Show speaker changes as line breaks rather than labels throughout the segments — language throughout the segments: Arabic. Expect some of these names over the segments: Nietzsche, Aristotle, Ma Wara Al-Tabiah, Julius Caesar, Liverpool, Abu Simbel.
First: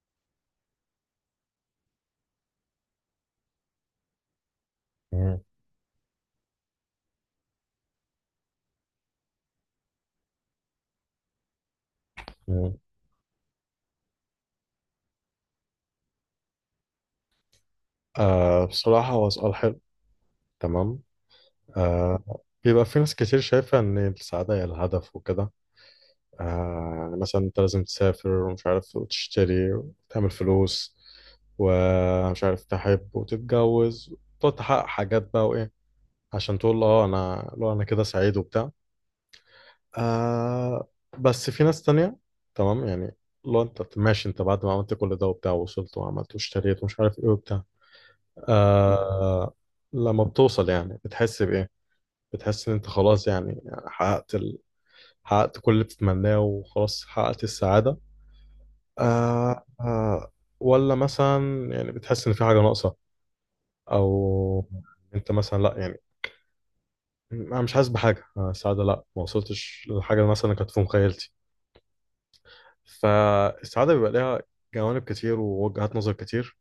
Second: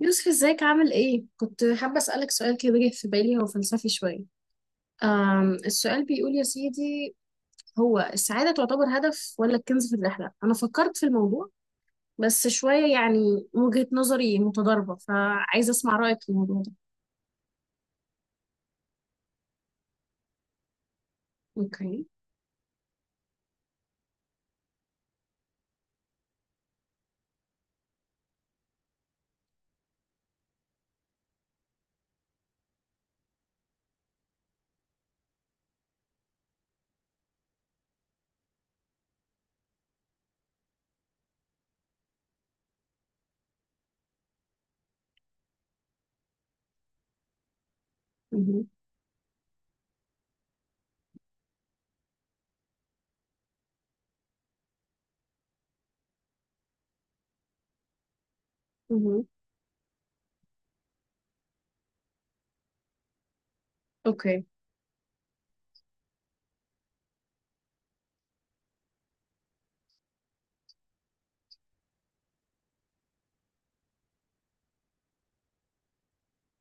يوسف، ازيك عامل ايه؟ كنت حابة أسألك سؤال كده جه في بالي، هو فلسفي شوية.
مم.
السؤال بيقول يا سيدي: هو السعادة تعتبر هدف ولا الكنز في الرحلة؟ أنا فكرت في الموضوع بس
مم.
شوية، يعني وجهة نظري متضاربة، فعايزة أسمع رأيك في الموضوع ده.
بصراحة هو سؤال حلو. تمام.
اوكي.
آه. بيبقى في ناس كتير شايفة إن السعادة هي الهدف وكده. يعني مثلا أنت لازم تسافر ومش عارف وتشتري وتعمل فلوس ومش عارف تحب وتتجوز وتقعد تحقق حاجات بقى وإيه عشان تقول أه أنا لو أنا كده سعيد وبتاع. آه. بس في ناس تانية، تمام يعني، لو أنت ماشي أنت بعد ما عملت كل ده وبتاع ووصلت وعملت واشتريت ومش عارف إيه وبتاع،
مهم.
آه لما بتوصل يعني بتحس بإيه؟ بتحس إن أنت خلاص يعني حققت حققت كل اللي بتتمناه وخلاص حققت السعادة.
مهم.
آه، آه. ولا مثلا يعني بتحس إن في حاجة ناقصة
اوكي.
أو أنت مثلا لأ، يعني أنا مش حاسس بحاجة. السعادة لأ، ما وصلتش للحاجة مثلا كانت في مخيلتي. فالسعادة بيبقى ليها جوانب كتير ووجهات نظر كتير.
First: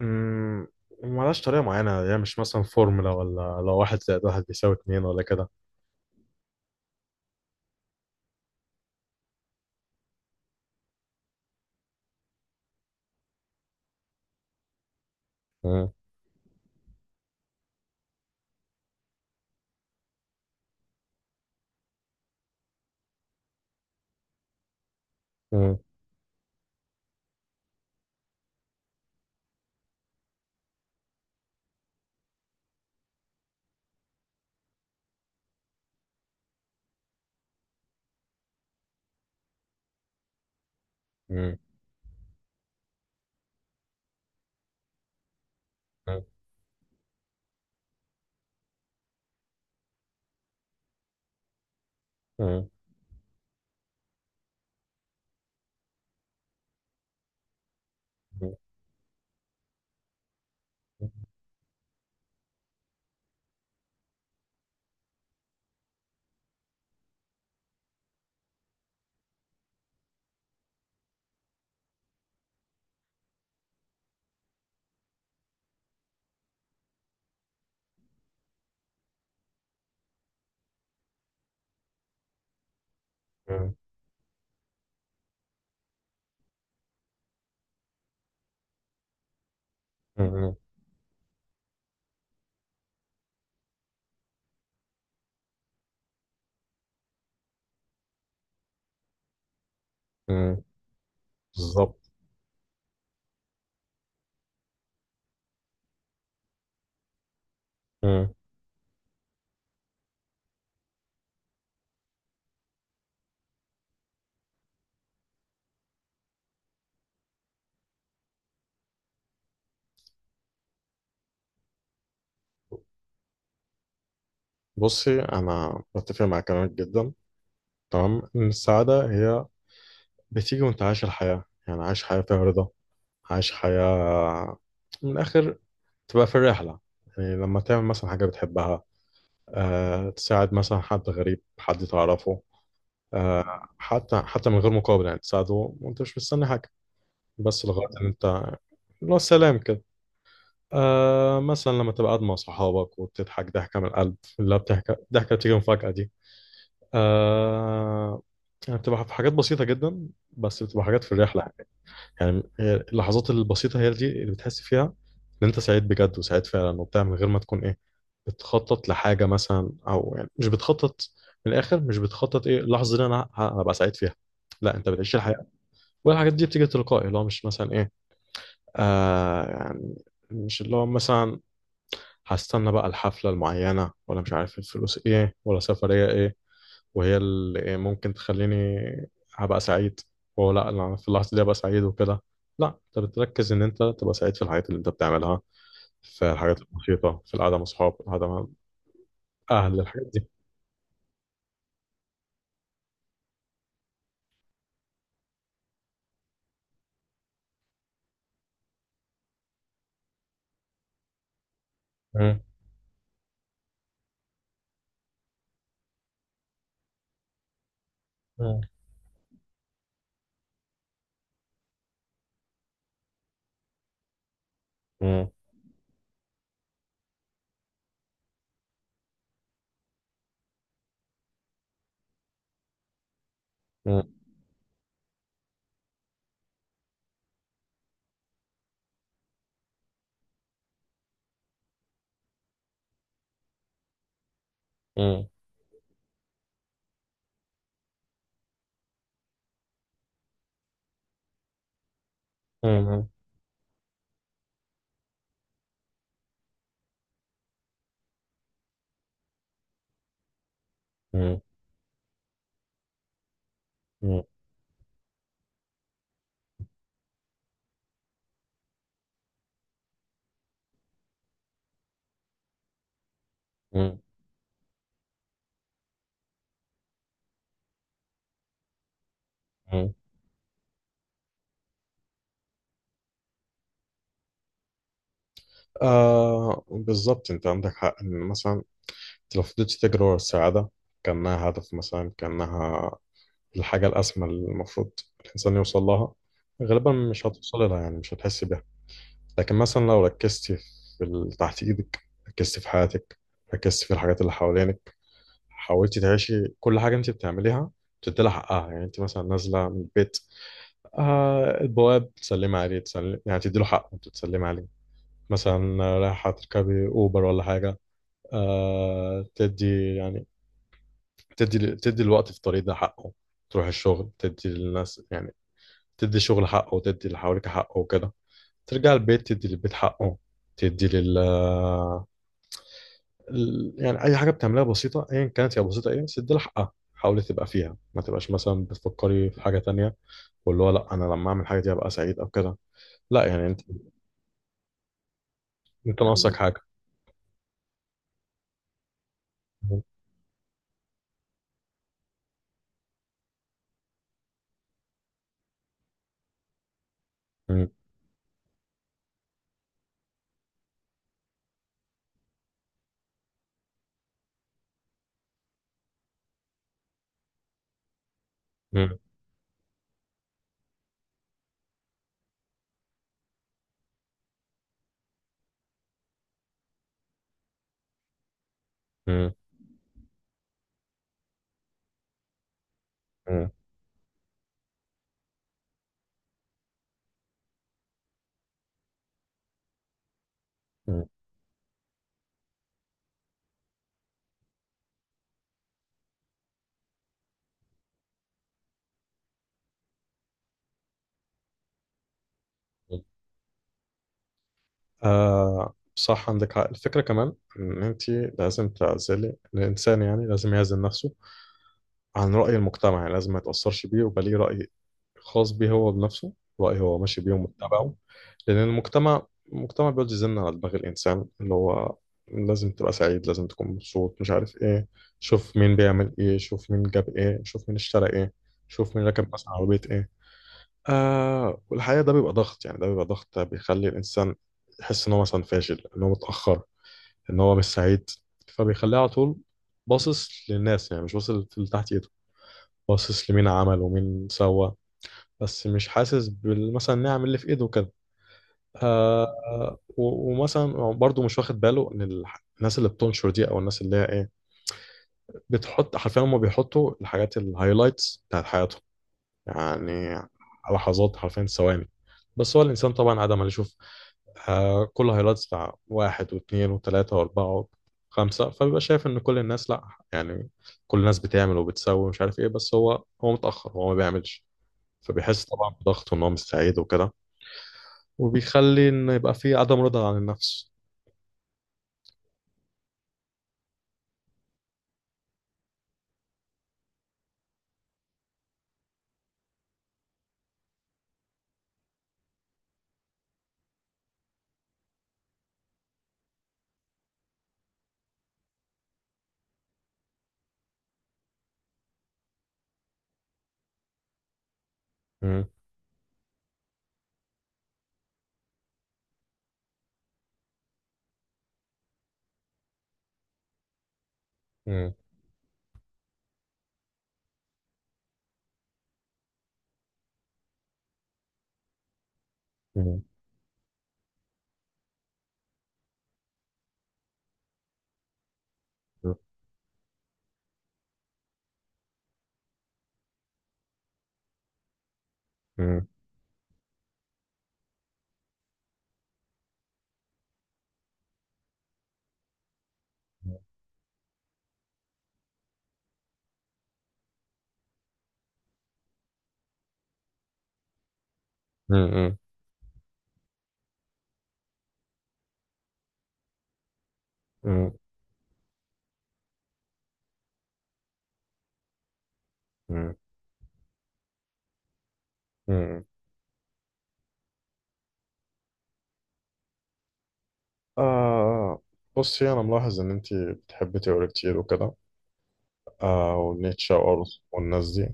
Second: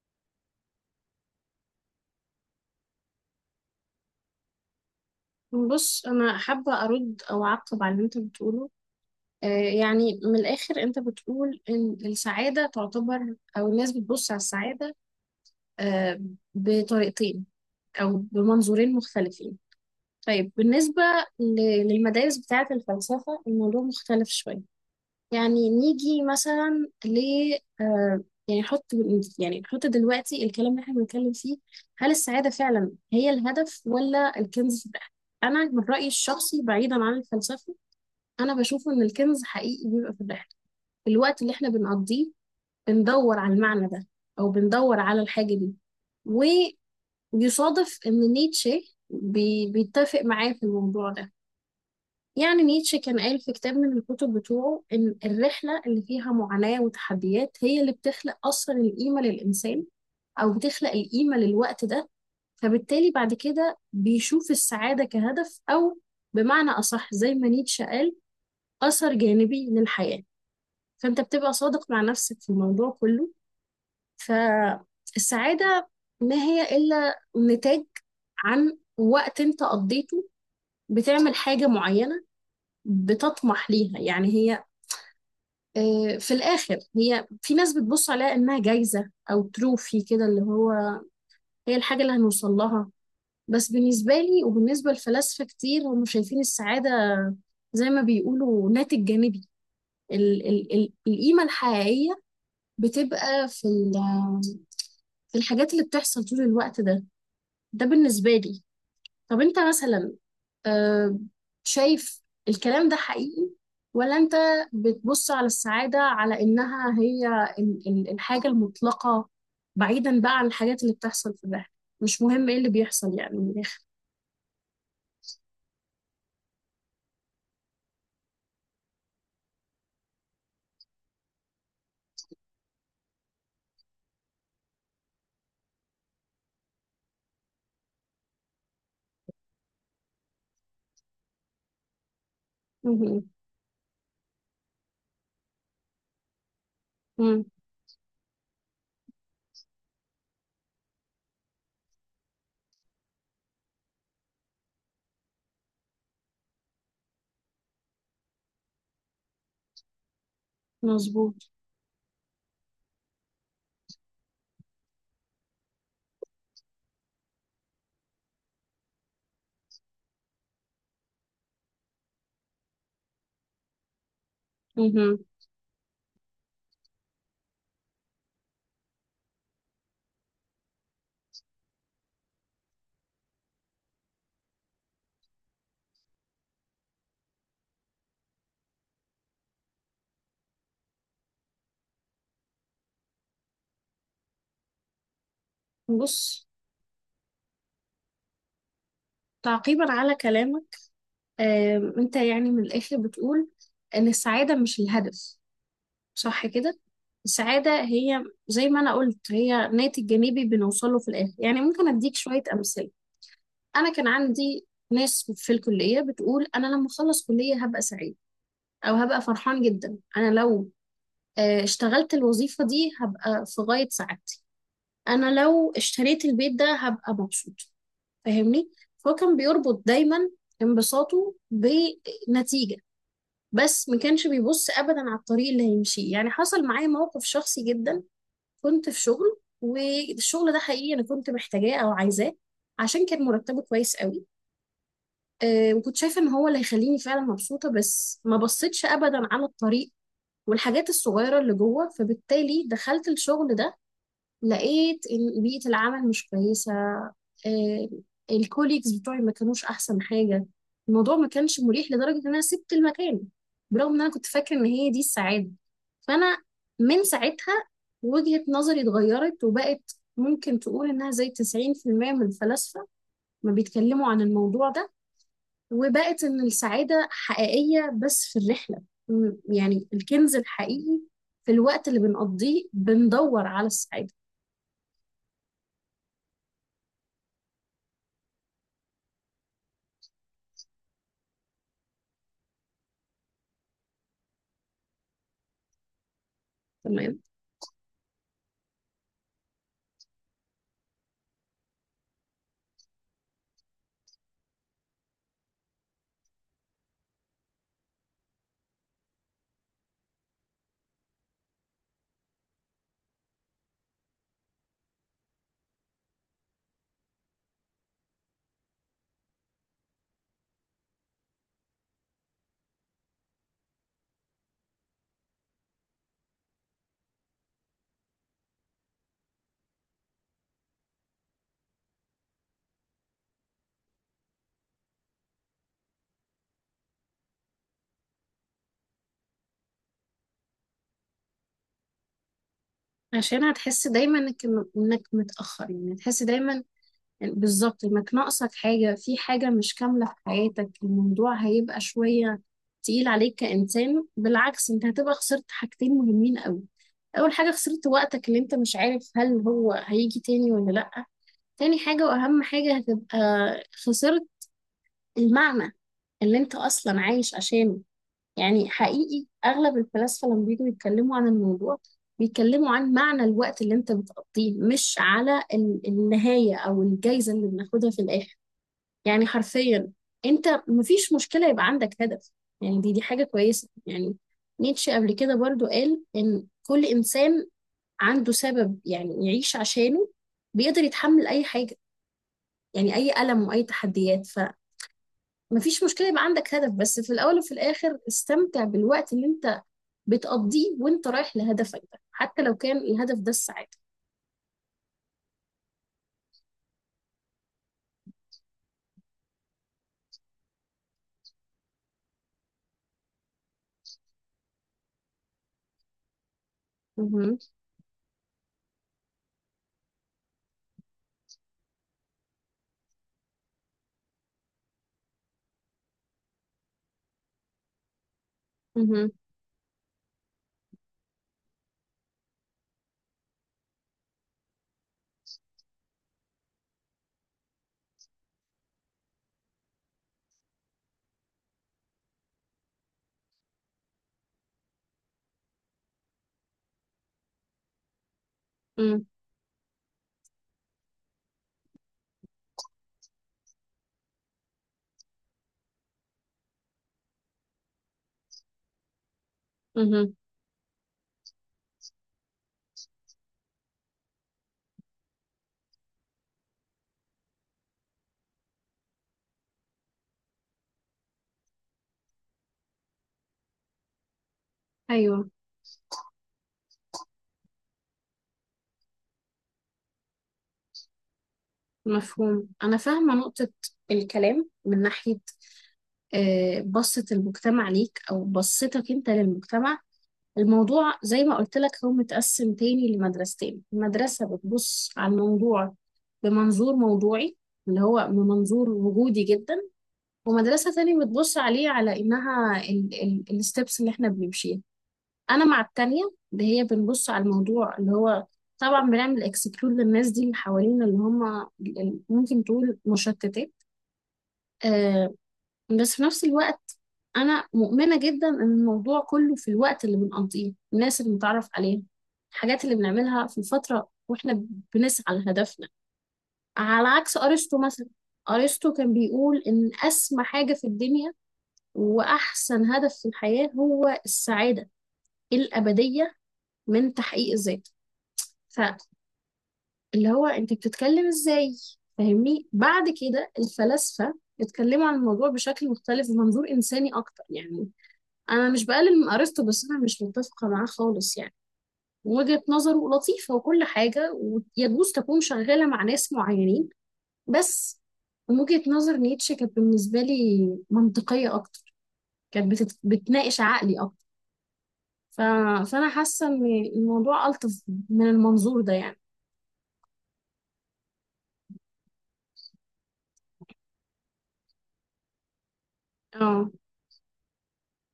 مم، وملهاش طريقة معينة يعني مش مثلا فورمولا ولا لو واحد زائد واحد بيساوي اتنين ولا
بص، أنا حابة أرد أو أعقب على اللي أنت بتقوله. آه، يعني من الآخر أنت بتقول إن السعادة تعتبر، أو الناس بتبص على السعادة
كده.
آه، بطريقتين أو بمنظورين مختلفين. طيب، بالنسبة للمدارس بتاعة الفلسفة الموضوع مختلف شوية. يعني
مم.
نيجي مثلا ل آه، يعني نحط يعني نحط دلوقتي الكلام اللي احنا بنتكلم فيه: هل السعادة فعلا هي الهدف ولا الكنز في الرحلة؟ أنا من رأيي الشخصي، بعيدا عن الفلسفة، أنا بشوف إن الكنز حقيقي بيبقى في الرحلة، في الوقت اللي
مم.
احنا بنقضيه بندور على المعنى ده، أو بندور على الحاجة دي.
مم.
يصادف إن نيتشه بيتفق معاه في الموضوع ده. يعني
مم.
نيتشه كان قال في كتاب من الكتب بتوعه إن الرحلة اللي فيها معاناة وتحديات هي اللي بتخلق
مم.
أصلا القيمة للإنسان، أو بتخلق القيمة للوقت ده. فبالتالي بعد كده بيشوف السعادة كهدف، أو بمعنى أصح زي ما نيتشه قال، أثر جانبي للحياة. فأنت بتبقى صادق مع نفسك في الموضوع كله. فالسعادة ما هي إلا نتاج عن وقت انت قضيته، بتعمل حاجة معينة بتطمح ليها. يعني هي، في الآخر، هي في ناس بتبص عليها إنها جايزة أو تروفي كده، اللي
مم.
هو هي الحاجة اللي هنوصل لها. بس بالنسبة لي وبالنسبة لفلاسفة كتير، هم شايفين السعادة زي ما بيقولوا ناتج جانبي. ال
مم.
ال ال القيمة
بالظبط.
الحقيقية بتبقى في الحاجات اللي بتحصل طول الوقت ده. ده بالنسبة
مم.
لي. طب أنت مثلا، أه شايف الكلام ده حقيقي، ولا انت بتبص على السعادة على انها هي الحاجة المطلقة، بعيدا بقى عن الحاجات اللي بتحصل في الرحلة؟ مش مهم ايه اللي بيحصل، يعني من الاخر.
بصي انا بتفق مع كلامك جدا، تمام. ان السعاده هي بتيجي وانت عايش الحياه، يعني عايش حياه فيها رضا، عايش حياه من الاخر تبقى في الرحله. يعني لما تعمل مثلا حاجه بتحبها، أه تساعد مثلا حد غريب حد تعرفه،
مهم.
أه حتى حتى من غير مقابل يعني تساعده وانت مش مستني حاجه،
مم.
بس لغايه ان انت اللي هو السلام كده. آه مثلا لما تبقى قاعد مع صحابك وبتضحك ضحكة من القلب اللي هي بتحكي ضحكة بتيجي مفاجأة دي. آه يعني بتبقى في حاجات بسيطة جدا بس بتبقى حاجات في
مظبوط.
الرحلة. يعني اللحظات البسيطة هي دي اللي بتحس فيها إن أنت سعيد بجد وسعيد فعلا وبتاع من غير ما تكون إيه بتخطط لحاجة مثلا، أو يعني مش بتخطط، من الآخر مش بتخطط إيه اللحظة دي أنا هبقى سعيد فيها، لا أنت بتعيش
مهم.
الحياة. والحاجات دي بتيجي تلقائي اللي هو مش مثلا إيه، آه يعني مش اللي هو مثلا هستنى بقى الحفلة المعينة ولا مش عارف الفلوس ايه ولا سفرية ايه وهي اللي إيه ممكن تخليني هبقى سعيد. وهو لا أنا في اللحظة دي هبقى سعيد وكده، لا انت بتركز ان انت تبقى سعيد في الحاجات اللي انت بتعملها، في
بص،
الحاجات البسيطة، في القعدة مع اصحاب، القعدة مع اهل،
تعقيبا
الحاجات
على
دي.
كلامك، انت يعني من الاخر بتقول ان السعادة مش الهدف، صح كده؟ السعادة هي زي ما انا قلت، هي ناتج جانبي بنوصله في الاخر. يعني ممكن اديك
مم.
شوية امثلة: انا كان عندي ناس في الكليه بتقول انا لما اخلص كليه هبقى سعيد،
مم.
او هبقى فرحان جدا، انا لو اشتغلت الوظيفه دي هبقى في غايه سعادتي،
مم.
انا لو اشتريت البيت ده هبقى مبسوط. فاهمني؟ فهو كان بيربط دايما انبساطه بنتيجه، بس ما
مم.
كانش بيبص ابدا على الطريق اللي هيمشيه. يعني حصل معايا موقف شخصي جدا: كنت في شغل، والشغل ده حقيقي انا كنت محتاجاه او عايزاه عشان كان مرتبه كويس قوي،
مم.
وكنت شايفة ان هو اللي هيخليني فعلا مبسوطة، بس ما بصيتش ابدا على الطريق والحاجات الصغيرة اللي جوه. فبالتالي دخلت
مم.
الشغل ده، لقيت ان بيئة العمل مش كويسة، آه، الكوليكس بتوعي ما كانوش احسن حاجة، الموضوع ما
مم.
كانش مريح لدرجة ان انا سبت المكان، برغم ان انا
مم.
كنت فاكرة ان هي دي السعادة. فانا من ساعتها وجهة نظري اتغيرت، وبقت ممكن تقول انها زي 90% من الفلاسفة ما
مم.
بيتكلموا عن الموضوع ده، وبقت إن السعادة حقيقية بس في الرحلة، يعني
مم.
الكنز الحقيقي في الوقت اللي بنقضيه بندور على السعادة.
آه، بالظبط انت عندك حق. ان مثلا انت لو فضلت تجري ورا السعادة كأنها هدف، مثلا كأنها الحاجة الأسمى اللي المفروض الإنسان يوصل لها، غالبا
تمام.
مش هتوصل لها يعني مش هتحس بيها. لكن مثلا لو ركزتي في اللي تحت إيدك، ركزتي في حياتك، ركزتي في الحاجات اللي حوالينك، حاولتي تعيشي كل حاجة أنت بتعمليها، تدي لها حقها. يعني أنت مثلا نازلة من البيت، آه البواب تسلمي عليه، تسلمي يعني تدي له حقه أنت تسلمي عليه. مثلا رايحة تركبي أوبر ولا حاجة، آه تدي يعني تدي الوقت في الطريق ده حقه. تروح الشغل تدي للناس، يعني تدي شغل حقه وتدي اللي حواليك حقه وكده. ترجع البيت تدي للبيت حقه، تدي يعني اي حاجه بتعملها بسيطه ايا كانت هي بسيطه ايه بس تدي لها حقها، حاولي تبقى فيها ما تبقاش مثلا بتفكري في حاجه تانية. واللي هو لا انا لما اعمل حاجه دي هبقى سعيد او كده، لا
عشان
يعني انت
هتحس دايما انك متأخر، يعني
انت
هتحس
ناقصك فاهمة حاجه.
دايما بالظبط انك ناقصك حاجة، في حاجة مش
م-
كاملة في حياتك، الموضوع هيبقى شوية تقيل عليك كإنسان. بالعكس، انت هتبقى خسرت حاجتين مهمين قوي: اول حاجة
م-
خسرت وقتك اللي انت مش عارف هل هو هيجي تاني ولا لأ، تاني حاجة وأهم حاجة هتبقى خسرت المعنى اللي انت اصلا عايش عشانه. يعني
م-
حقيقي اغلب الفلاسفه لما بييجوا يتكلموا عن الموضوع بيتكلموا عن معنى الوقت اللي انت بتقضيه، مش على النهايه او الجايزه اللي بناخدها في الاخر. يعني
م-
حرفيا، انت مفيش مشكله يبقى عندك هدف، يعني دي حاجه
م-
كويسه. يعني نيتشه قبل كده برضو قال ان كل انسان عنده سبب يعني يعيش عشانه بيقدر
م-
يتحمل اي حاجه، يعني اي الم واي تحديات. مفيش مشكلة يبقى عندك هدف، بس في الأول وفي الآخر استمتع بالوقت اللي أنت بتقضيه وأنت رايح لهدفك ده، حتى لو كان
م.
الهدف ده السعادة.
آه صح عندك حق. الفكره كمان ان انت لازم تعزلي الانسان، يعني لازم يعزل نفسه عن راي المجتمع، يعني لازم ما يتاثرش بيه ويبقى ليه راي خاص بيه هو بنفسه، رأيه هو ماشي بيه
مهم.
ومتبعه. لأن المجتمع بيقعد يزن على دماغ الإنسان اللي هو لازم تبقى سعيد، لازم تكون مبسوط، مش عارف إيه. شوف مين بيعمل إيه، شوف مين جاب إيه، شوف مين اشترى إيه، شوف مين
مهم.
ركب مثلا عربية إيه. آه والحقيقة ده بيبقى ضغط، يعني ده بيبقى ضغط بيخلي الإنسان يحس إن هو مثلا فاشل، إن هو متأخر، إن هو مش سعيد. فبيخليه على طول باصص للناس، يعني مش باصص اللي تحت إيده، باصص لمين عمل ومين سوى، بس مش حاسس مثلا نعم اللي في ايده وكده.
مم.
آه و- ومثلا برضو مش واخد باله ان الناس اللي بتنشر دي او الناس اللي هي ايه بتحط حرفيا، هم بيحطوا الحاجات الهايلايتس بتاعت حياتهم
مهم.
يعني لحظات حرفيا ثواني. بس هو الانسان طبعا عادة ما يشوف آه كل هايلايتس بتاع واحد واثنين وثلاثة واربعة وخمسة، فبيبقى شايف ان كل الناس، لا يعني كل الناس بتعمل وبتسوي ومش عارف ايه، بس هو متأخر هو ما بيعملش.
أيوه.
فبيحس طبعا بضغط ان هو مش سعيد وكده، وبيخلي ان يبقى فيه عدم رضا عن النفس.
مفهوم. أنا فاهمة نقطة الكلام، من ناحية بصة المجتمع ليك أو بصتك أنت للمجتمع. الموضوع زي ما قلت لك هو متقسم تاني لمدرستين: المدرسة بتبص على الموضوع بمنظور موضوعي، اللي هو من منظور وجودي جدا، ومدرسة تانية بتبص عليه على إنها ال الستبس اللي إحنا بنمشيها. أنا
مم.
مع التانية، اللي هي بنبص على الموضوع اللي هو، طبعا بنعمل اكسكلود للناس دي اللي حوالينا، اللي هم ممكن تقول مشتتات.
مم.
آه بس في نفس الوقت، أنا مؤمنة جدا إن الموضوع كله في الوقت اللي بنقضيه، الناس اللي بنتعرف عليها، الحاجات اللي
مم.
بنعملها في الفترة وإحنا بنسعى لهدفنا. على عكس أرسطو مثلا، أرسطو كان بيقول إن أسمى حاجة في الدنيا وأحسن هدف في الحياة هو السعادة
مم.
الأبدية من تحقيق الذات، فاللي هو أنت بتتكلم إزاي. فاهمني؟ بعد كده الفلاسفة اتكلموا عن الموضوع بشكل مختلف ومنظور إنساني أكتر. يعني أنا مش بقلل من أرسطو، بس أنا مش متفقة معاه خالص. يعني
مم. مم.
وجهة نظره لطيفة وكل حاجة، ويجوز تكون شغالة مع ناس معينين،
مم.
بس من وجهة نظر نيتشه كانت بالنسبة لي منطقية أكتر، كانت بتناقش عقلي أكتر. ف...
مم.
فانا حاسه ان الموضوع الطف من المنظور ده يعني.
آه بصي انا ملاحظ ان انت بتحبي تقري كتير وكده، آه
اه.
ونيتشه وارث والناس دي.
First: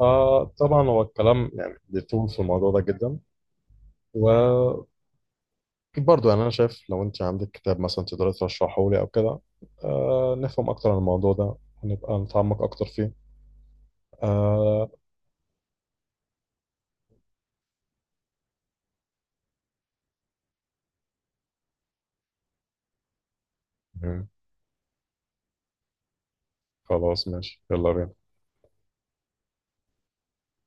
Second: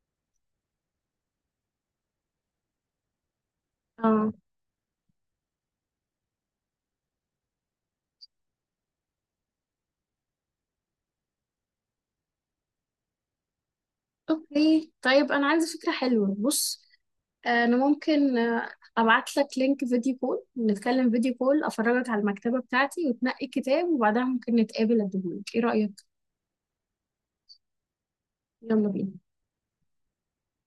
آه طبعا هو الكلام يعني بيطول في الموضوع ده جدا،
اه.
وبرضه يعني انا شايف لو انت عندك كتاب مثلا تقدري ترشحه لي او كده، آه نفهم اكتر عن الموضوع ده ونبقى نتعمق اكتر فيه. آه.
اوكي، طيب انا عندي فكره حلوه، بص: انا ممكن ابعت لك لينك فيديو كول، نتكلم فيديو كول، افرجك على المكتبه بتاعتي وتنقي كتاب، وبعدها
مم.
ممكن نتقابل اديهولك. ايه رايك؟
خلاص ماشي يلا بينا.
يلا بينا.